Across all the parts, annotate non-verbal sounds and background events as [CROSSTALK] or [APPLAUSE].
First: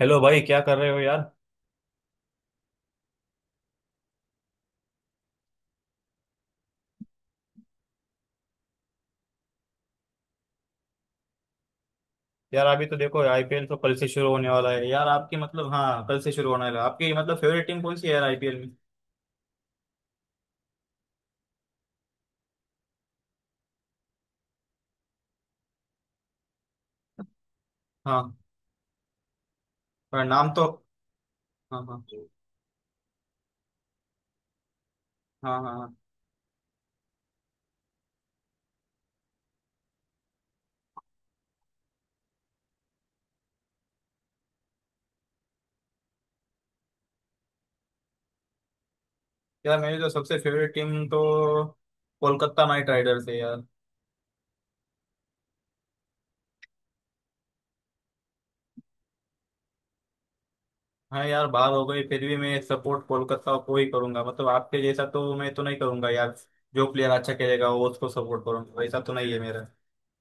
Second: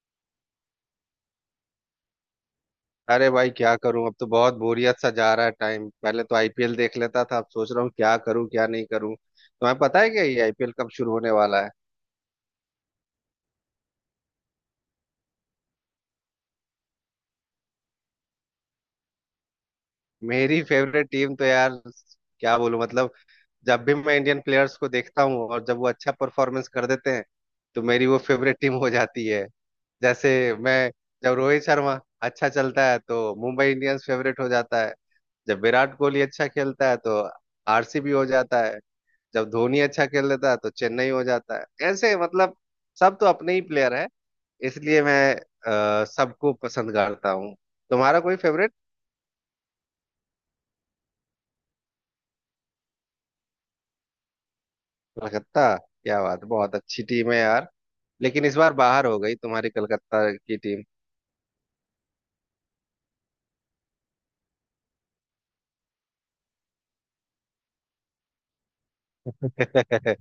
Hello भाई, क्या कर रहे हो यार। अरे भाई क्या करूं। अब तो बहुत बोरियत सा जा रहा है टाइम। पहले तो आईपीएल देख लेता था, अब सोच रहा हूँ क्या करूं क्या नहीं करूं। तुम्हें पता है क्या ये आईपीएल कब शुरू होने वाला है? यार अभी तो देखो, आईपीएल तो कल से शुरू होने वाला है यार। आपकी मतलब हाँ, कल से शुरू होने वाला है। आपकी मतलब फेवरेट टीम कौन सी है यार आईपीएल में? मेरी फेवरेट टीम तो यार, क्या बोलूं मतलब, जब भी मैं इंडियन प्लेयर्स को देखता हूं और जब वो अच्छा परफॉर्मेंस कर देते हैं तो मेरी वो हाँ, फेवरेट टीम हो जाती है। पर जैसे नाम तो। मैं जब रोहित हाँ शर्मा हाँ अच्छा चलता है तो मुंबई इंडियंस फेवरेट हो जाता है। हाँ जब हाँ हाँ। विराट कोहली अच्छा खेलता है तो आरसीबी हो जाता है। जब धोनी अच्छा खेल लेता है तो चेन्नई हो जाता है। ऐसे मतलब सब तो अपने ही प्लेयर है, इसलिए मैं सबको पसंद करता हूँ। तुम्हारा कोई फेवरेट? यार मेरी तो सबसे फेवरेट टीम तो कोलकाता नाइट राइडर्स है यार। कलकत्ता, क्या बात, बहुत अच्छी टीम है यार। लेकिन इस बार बाहर हो गई तुम्हारी कलकत्ता की टीम। हाँ यार, बाहर हो गई, फिर भी मैं सपोर्ट कोलकाता को ही करूंगा। मतलब आपके जैसा तो मैं तो नहीं करूंगा यार, जो प्लेयर अच्छा खेलेगा वो उसको सपोर्ट करूंगा, वैसा तो नहीं है मेरा। [LAUGHS]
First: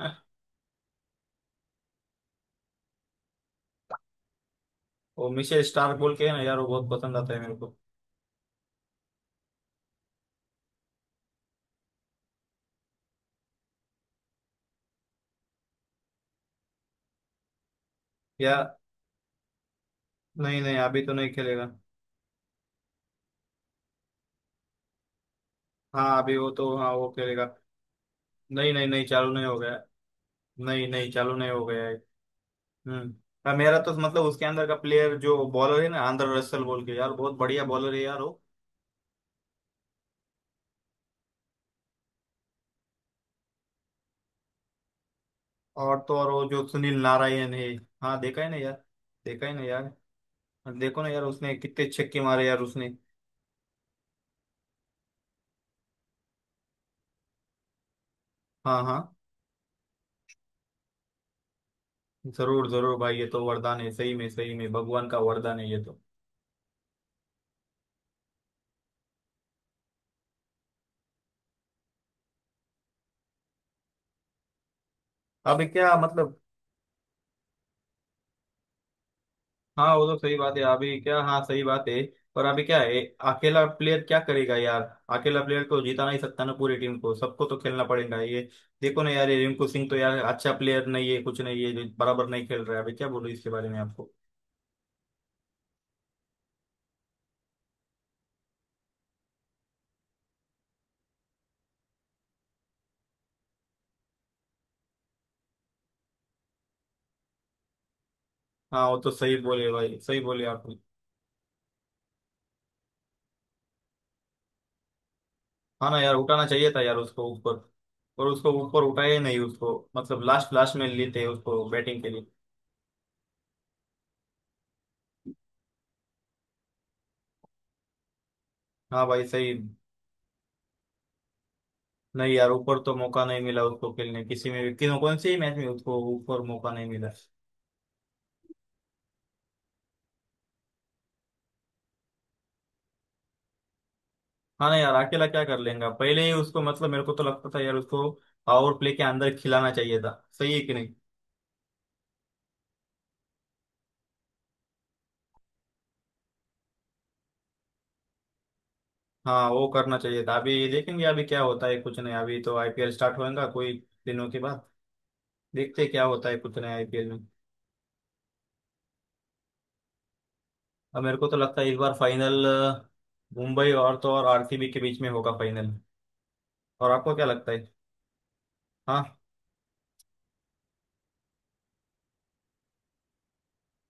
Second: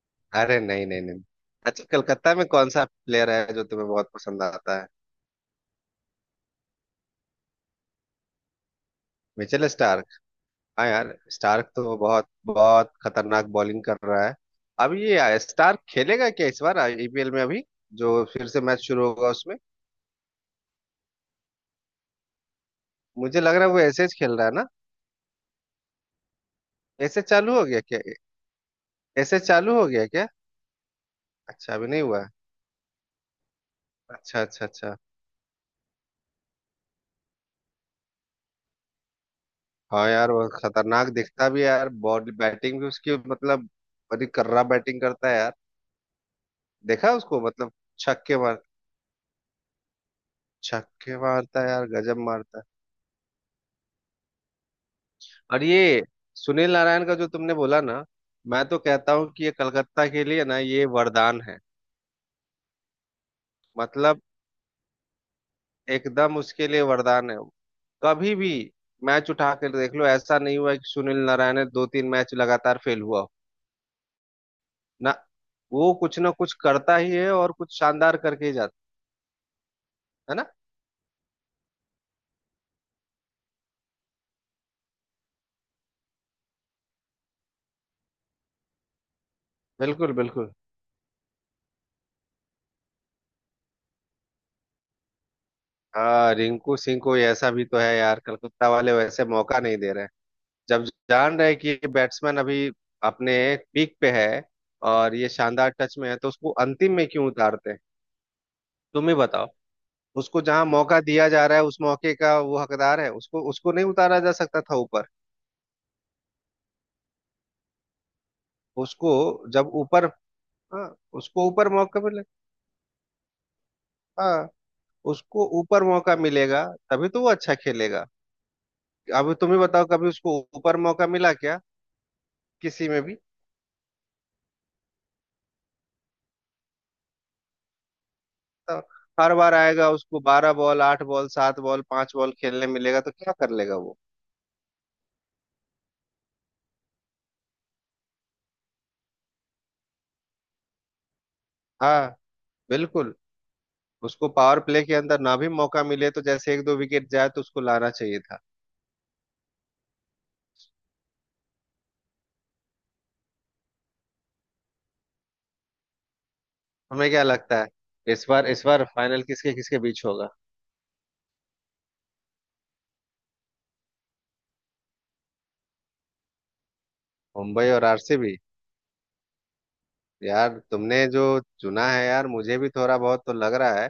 [LAUGHS] अरे नहीं नहीं नहीं। अच्छा, कलकत्ता में कौन सा प्लेयर है जो तुम्हें बहुत पसंद आता है? वो मिशेल स्टार्क बोल के है ना यार, वो बहुत पसंद आता है मेरे को। Mitchell Starc. हाँ यार, स्टार्क तो बहुत बहुत खतरनाक बॉलिंग कर रहा है। अब ये स्टार्क खेलेगा क्या इस बार आईपीएल में, अभी जो फिर से यार मैच शुरू होगा उसमें? नहीं नहीं, अभी तो नहीं खेलेगा। मुझे लग रहा है वो ऐसे ही खेल रहा है ना। हाँ अभी वो तो, हाँ वो ऐसे खेलेगा। चालू हो गया क्या? नहीं नहीं नहीं, चालू ऐसे नहीं हो गया चालू है। हो गया क्या? नहीं नहीं, चालू नहीं हो अच्छा, गया अभी है। नहीं हुआ है। हम्म। हाँ, मेरा तो मतलब अच्छा उसके अच्छा अंदर का अच्छा। प्लेयर जो बॉलर है ना, आंद्रे रसल बोल के, यार बहुत बढ़िया बॉलर है यार वो। हाँ यार, वो खतरनाक दिखता भी है यार। बॉडी बैटिंग भी उसकी मतलब, बड़ी कर्रा बैटिंग करता है यार। और तो और, वो जो सुनील देखा उसको नारायण है। मतलब, हाँ छक्के देखा है ना मार यार, देखा है ना यार। हाँ, देखो ना छक्के यार, उसने मारता है यार, कितने गजब छक्के मारे मारता यार है। उसने। और ये सुनील नारायण का जो तुमने बोला ना, मैं तो हाँ हाँ। कहता हूँ कि ये कलकत्ता के लिए ना ये वरदान है। जरूर जरूर भाई, ये तो वरदान है, मतलब सही में भगवान का वरदान है ये तो। एकदम उसके लिए वरदान है। कभी भी मैच उठा कर देख लो, ऐसा नहीं हुआ कि सुनील नारायण ने 2 3 मैच लगातार फेल हुआ हो। ना, अब वो क्या कुछ ना मतलब। कुछ करता ही है और कुछ शानदार करके ही जाता हाँ वो तो है सही ना। बात है। अभी क्या, हाँ सही बात है। पर अभी क्या है, अकेला प्लेयर क्या करेगा यार? अकेला प्लेयर को जिता नहीं सकता ना, पूरी टीम को सबको तो खेलना पड़ेगा ये। देखो ना यार, ये रिंकू सिंह तो बिल्कुल यार बिल्कुल। अच्छा प्लेयर नहीं है, कुछ नहीं है, जो बराबर नहीं खेल रहा है अभी। क्या बोलूं इसके बारे में आपको? हाँ, रिंकू सिंह को ऐसा भी तो है यार, कलकत्ता वाले वैसे मौका नहीं दे रहे हैं। जब जान रहे कि ये बैट्समैन अभी अपने पीक पे है और ये शानदार टच में है, तो उसको अंतिम में क्यों उतारते हैं? हाँ वो तुम तो ही सही बताओ। बोले भाई, सही उसको बोले जहां आप। मौका दिया जा रहा है उस मौके का वो हकदार है, उसको उसको नहीं उतारा जा सकता था ऊपर। हाँ ना यार, उठाना चाहिए था यार उसको ऊपर। पर उसको ऊपर उठाया उसको ही नहीं जब उसको। ऊपर मतलब लास्ट लास्ट में हाँ लेते उसको उसको ऊपर मौका बैटिंग के मिले, लिए। हाँ, उसको ऊपर मौका मिलेगा तभी तो वो अच्छा खेलेगा। हाँ भाई अभी सही। तुम ही बताओ, कभी उसको ऊपर मौका मिला क्या? नहीं यार, ऊपर किसी तो में भी? मौका नहीं मिला उसको खेलने, किसी में भी, किसी कौन से ही मैच में उसको ऊपर मौका नहीं मिला। तो हर बार आएगा उसको 12 बॉल 8 बॉल 7 बॉल 5 बॉल खेलने मिलेगा, तो क्या कर लेगा वो? हाँ ना यार, अकेला क्या कर लेगा? पहले ही उसको मतलब मेरे को तो लगता था यार, उसको पावर प्ले के अंदर खिलाना चाहिए था। सही है कि नहीं? हाँ, बिल्कुल। उसको पावर प्ले के अंदर ना भी मौका मिले तो जैसे 1 2 विकेट जाए तो उसको लाना चाहिए था। हाँ वो करना चाहिए था। अभी देखेंगे अभी क्या होता है, कुछ नहीं। अभी तो आईपीएल स्टार्ट होएगा कोई दिनों के बाद। देखते हैं क्या होता है, कुछ नहीं हमें आईपीएल क्या में। लगता है इस बार, इस बार फाइनल किसके किसके बीच होगा? अब मेरे को तो लगता है इस बार फाइनल मुंबई और तो और आरसीबी के बीच में होगा फाइनल। और आपको क्या लगता है? मुंबई और आरसीबी, हाँ। यार तुमने जो चुना है यार मुझे भी थोड़ा बहुत तो लग रहा है,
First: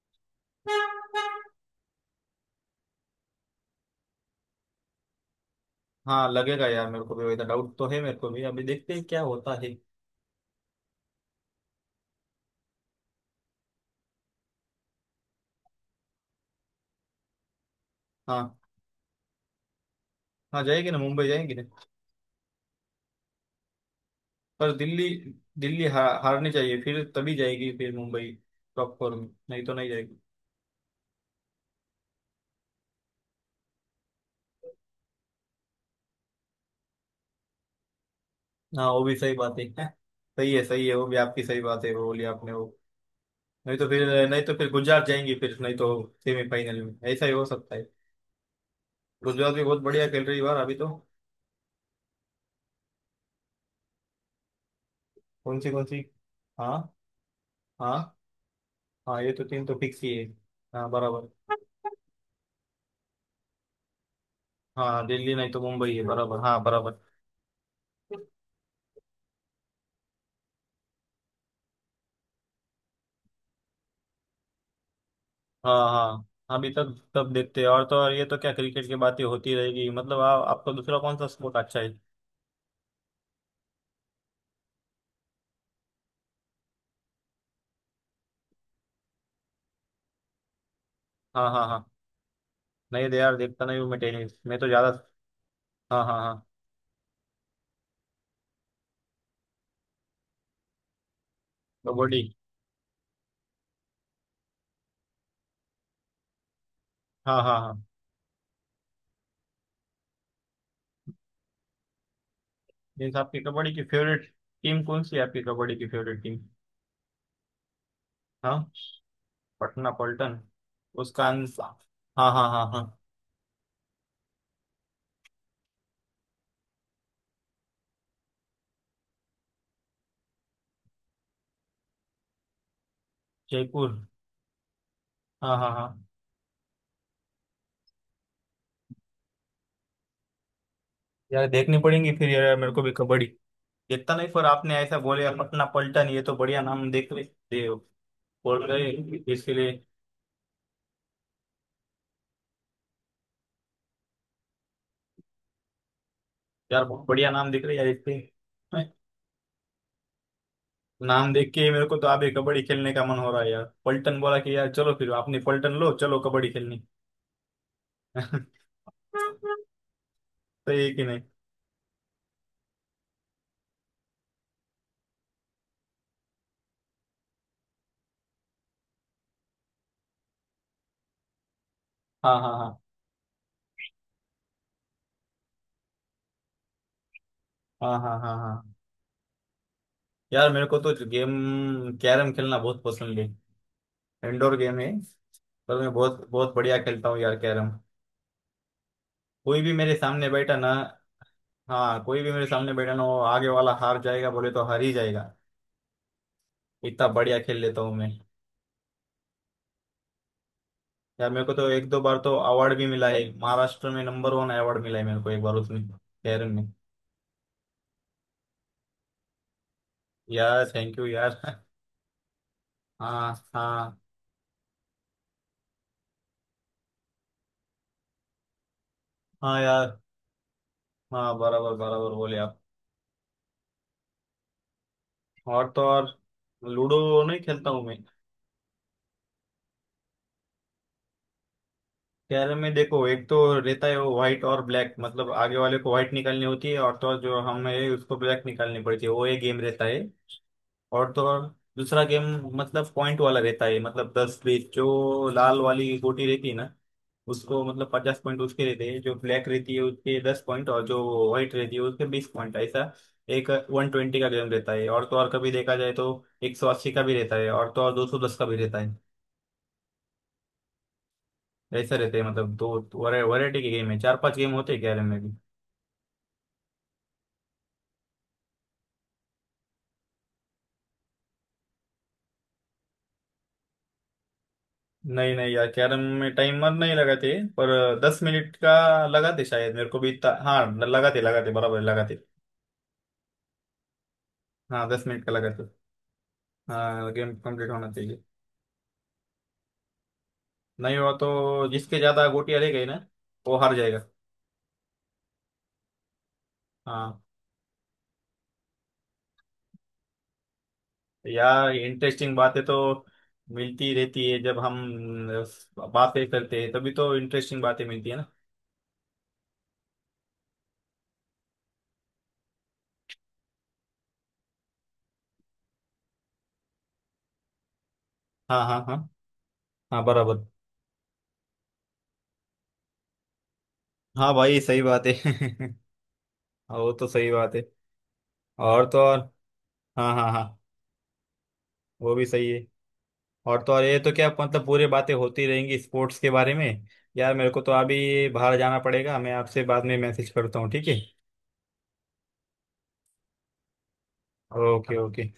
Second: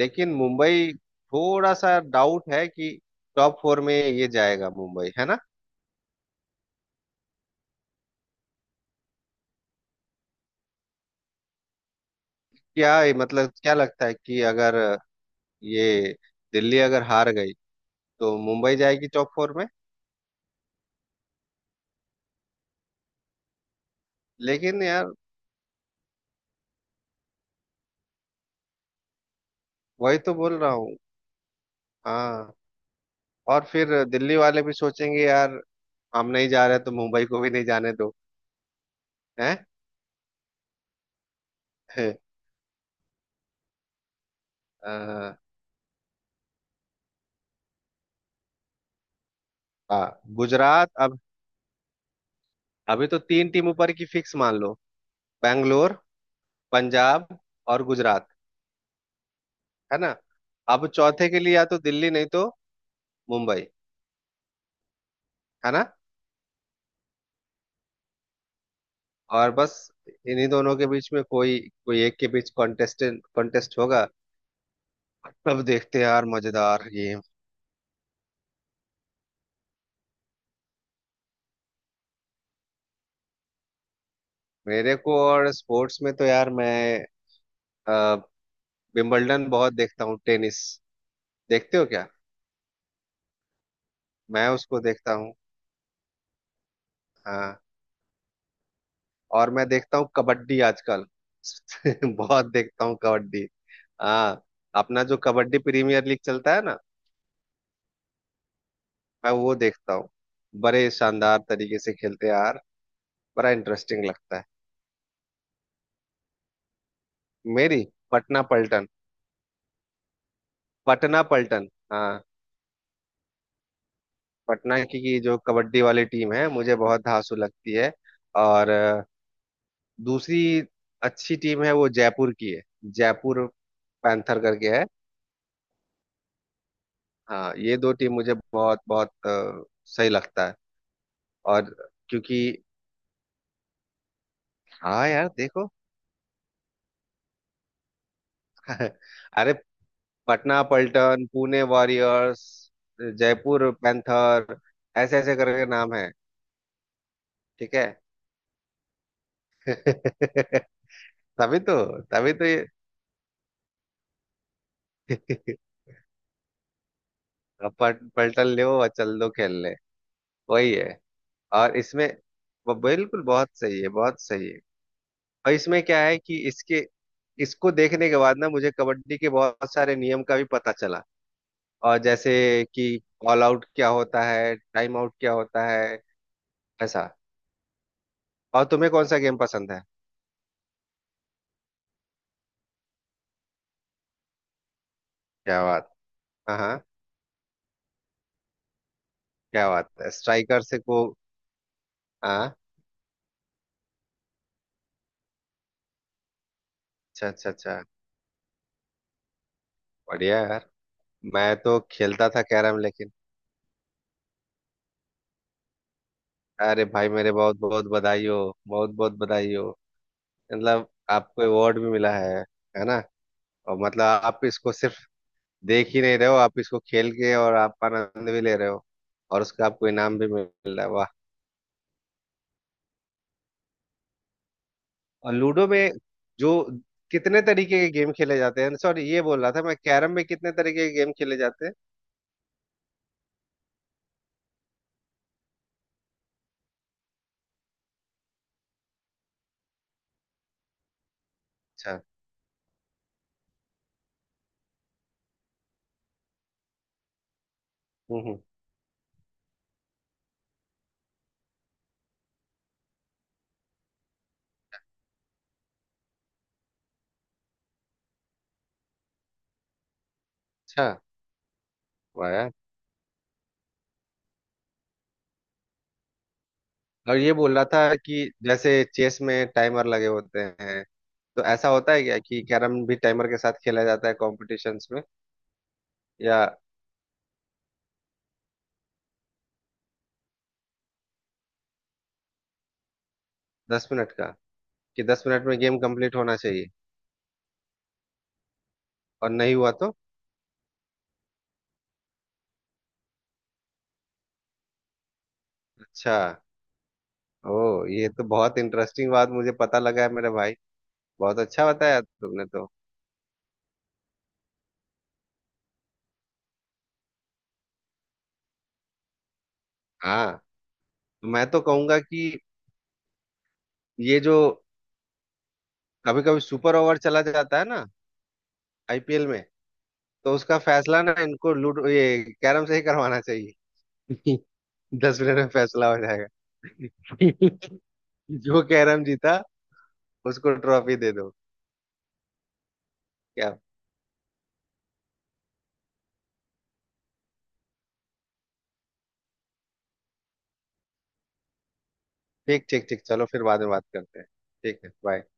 लेकिन मुंबई थोड़ा सा डाउट है कि टॉप फोर में ये जाएगा मुंबई, है ना? हाँ लगेगा यार, मेरे को भी वैसा डाउट तो है मेरे को भी। अभी देखते हैं क्या होता है। क्या मतलब, क्या लगता है कि अगर ये दिल्ली अगर हार गई तो हाँ। मुंबई जाएगी टॉप फोर में? हाँ जाएगी ना, मुंबई जाएंगे। पर लेकिन यार, दिल्ली, दिल्ली हारनी चाहिए फिर, तभी जाएगी फिर मुंबई टॉप फोर में, नहीं तो नहीं जाएगी। वही तो बोल रहा हूँ। हाँ, और फिर दिल्ली वाले भी सोचेंगे यार, हम नहीं जा रहे तो मुंबई को भी नहीं जाने दो। हाँ वो भी सही बात हैं? है। [LAUGHS] सही है सही है, वो भी आपकी सही बात है, वो बोली [LAUGHS] आपने वो। नहीं तो फिर, नहीं तो फिर गुजरात जाएंगी अ, फिर, नहीं तो सेमीफाइनल में ऐसा ही हो सकता है। गुजरात भी बहुत बढ़िया हाँ, खेल रही है बार अभी तो। गुजरात अब। अभी तो तीन टीम ऊपर की फिक्स मान लो, कौन सी कौन बैंगलोर, सी? हाँ। पंजाब और हाँ गुजरात। हाँ, ये तो तीन तो है फिक्स ना? ही है। अब हाँ बराबर। चौथे के लिए या तो दिल्ली नहीं तो मुंबई। हाँ दिल्ली नहीं तो है ना? मुंबई है बराबर, हाँ बराबर। और बस इन्हीं दोनों के बीच में कोई कोई एक के बीच कॉन्टेस्ट होगा। तब हाँ देखते हैं यार, हाँ। अभी मजेदार तक गेम। सब देखते हैं। और तो और ये तो क्या, क्रिकेट की बातें होती रहेगी। मतलब आपको दूसरा कौन सा स्पोर्ट अच्छा है? मेरे को और स्पोर्ट्स में तो यार मैं अ, विंबलडन बहुत देखता हूँ, टेनिस। हाँ हाँ देखते हाँ। हो क्या? नहीं दे यार, देखता नहीं हूँ मैं टेनिस, मैं मैं तो उसको ज्यादा। देखता हूँ। हाँ हाँ हाँ। हाँ। और मैं देखता हूँ कबड्डी आजकल। [LAUGHS] कबड्डी। बहुत देखता हूँ कबड्डी। हाँ। अपना जो कबड्डी प्रीमियर लीग चलता है ना, हाँ हाँ हाँ। मैं वो देखता हूँ। बड़े शानदार तरीके से खेलते हैं यार, मीन्स आपकी बड़ा कबड्डी की इंटरेस्टिंग फेवरेट लगता है। टीम कौन सी है आपकी कबड्डी की फेवरेट टीम? मेरी पटना हाँ पलटन। पटना पलटन। पटना उसका पलटन, आंसर। हाँ। हाँ हाँ हाँ हाँ। पटना की जो कबड्डी वाली टीम है मुझे बहुत धांसू लगती है। और दूसरी अच्छी टीम है वो जयपुर की है। जयपुर जयपुर। पैंथर करके है। हाँ हाँ हाँ। हाँ, ये दो टीम मुझे बहुत बहुत सही लगता है। यार और देखनी पड़ेंगी फिर क्योंकि, यार मेरे को भी कबड्डी। देखता नहीं, पर आपने ऐसा हाँ यार बोले पटना देखो। पलटन, ये तो बढ़िया नाम। बोल रहे [LAUGHS] अरे, इसके लिए। पटना पल्टन, पुणे वॉरियर्स, जयपुर पैंथर, ऐसे ऐसे करके नाम है। यार बहुत बढ़िया नाम दिख ठीक रही है है। यार इसके। हैं? [LAUGHS] नाम देख तभी के ही तो मेरे को तो अभी तभी तो कबड्डी ये। खेलने का मन हो रहा है यार। पलटन बोला कि यार चलो, फिर आपने पलटन [LAUGHS] लो, चलो कबड्डी खेलने। अब पलटन [LAUGHS] ले सही और चल दो खेलने। वही है है। कि नहीं? और इसमें वो, बिल्कुल बहुत सही है, बहुत सही है। और इसमें क्या है कि इसके, इसको देखने के बाद ना मुझे कबड्डी के बहुत सारे नियम का भी पता चला। और जैसे हाँ हाँ हाँ कि ऑल आउट क्या होता है, टाइम आउट क्या होता है, ऐसा। हाँ हाँ हाँ और हाँ। तुम्हें कौन सा गेम पसंद है? यार मेरे को तो गेम कैरम खेलना बहुत पसंद है। इंडोर गेम है। क्या पर बात। मैं बहुत बहुत हाँ बढ़िया हाँ। खेलता हूँ यार कैरम। कोई क्या भी बात मेरे है, सामने बैठा स्ट्राइकर ना। से को। हाँ कोई भी मेरे हाँ। सामने बैठा ना, वो आगे वाला हार जाएगा, बोले तो हार ही जाएगा। इतना अच्छा बढ़िया अच्छा खेल लेता अच्छा, हूँ मैं। बढ़िया यार। यार मेरे को मैं तो तो एक दो बार खेलता तो था अवार्ड कैरम, भी मिला लेकिन है। महाराष्ट्र में नंबर वन अवार्ड मिला है मेरे को एक बार उसमें केरन में। अरे भाई, मेरे बहुत बहुत बधाई हो, बहुत बहुत बधाई हो। यार मतलब थैंक यू यार। आपको [LAUGHS] अवार्ड भी मिला है ना? हाँ और हाँ मतलब आप इसको सिर्फ देख ही नहीं रहे हो, आप इसको खेल के और आप आनंद भी ले रहे हो, और हाँ उसका आपको यार। इनाम भी मिल रहा है, वाह। हाँ बराबर बराबर बोले आप। और लूडो और तो में और जो लूडो। नहीं कितने खेलता तरीके हूँ के मैं। गेम खेले जाते हैं, सॉरी, ये बोल रहा था मैं कैरम में कितने तरीके के गेम खेले जाते हैं? कैरम में देखो, एक तो रहता है वो व्हाइट और ब्लैक, मतलब आगे वाले को व्हाइट निकालनी होती है, और तो और जो हम है उसको ब्लैक निकालनी पड़ती है। वो एक गेम रहता है। और तो और अच्छा। दूसरा गेम मतलब पॉइंट वाला रहता है। मतलब दस बीस, जो लाल वाली गोटी रहती है ना, उसको मतलब पचास हम्म हम्म, पॉइंट उसके रहते हैं। जो ब्लैक रहती है उसके 10 पॉइंट, और जो व्हाइट रहती है उसके 20 पॉइंट, ऐसा। एक 120 का गेम रहता है, और तो और कभी देखा जाए तो 180 का भी रहता है, और तो और 210 का भी रहता है। अच्छा, ऐसा रहते हैं। वाह यार। मतलब दो वैरायटी के गेम है, चार पांच गेम होते हैं कैरम में भी। और ये बोल रहा था कि जैसे चेस में टाइमर लगे होते हैं, तो ऐसा होता है क्या कि कैरम भी टाइमर के साथ खेला जाता है कॉम्पिटिशन्स में? नहीं नहीं यार, कैरम में या टाइमर नहीं लगाते। पर 10 मिनट का लगाते शायद, मेरे को भी हाँ लगाते लगाते, बराबर लगाते। 10 मिनट का? हाँ कि दस दस मिनट का मिनट में लगाते। गेम कंप्लीट होना चाहिए? हाँ गेम कंप्लीट होना चाहिए। और नहीं हुआ तो? नहीं हुआ तो जिसके ज्यादा गोटियां रह गई ना, वो हार जाएगा। अच्छा, हाँ। ओ, ये तो बहुत इंटरेस्टिंग बात मुझे पता लगा है मेरे भाई, बहुत यार अच्छा बताया इंटरेस्टिंग तुमने बातें तो। तो मिलती रहती है जब हम बातें करते हैं, तभी तो इंटरेस्टिंग बातें मिलती है ना। हाँ, तो मैं तो कहूंगा कि ये जो कभी कभी सुपर ओवर चला जाता है ना हाँ हाँ हाँ आईपीएल में, हाँ तो बराबर। उसका फैसला ना इनको लूडो ये कैरम से ही करवाना चाहिए। हाँ भाई सही [LAUGHS] बात 10 मिनट में है। [LAUGHS] फैसला हो हाँ, वो तो सही जाएगा। बात है। [LAUGHS] जो और तो कैरम और। जीता हाँ हाँ उसको हाँ। ट्रॉफी दे दो। वो भी सही है। क्या। और तो और ये तो क्या, मतलब पूरी बातें होती रहेंगी स्पोर्ट्स के बारे में। यार मेरे को तो अभी बाहर जाना पड़ेगा, मैं आपसे बाद में मैसेज करता हूँ, ठीक है। ठीक ठीक ठीक, चलो फिर बाद में बात करते हैं। ठीक है, ओके बाय। ओके।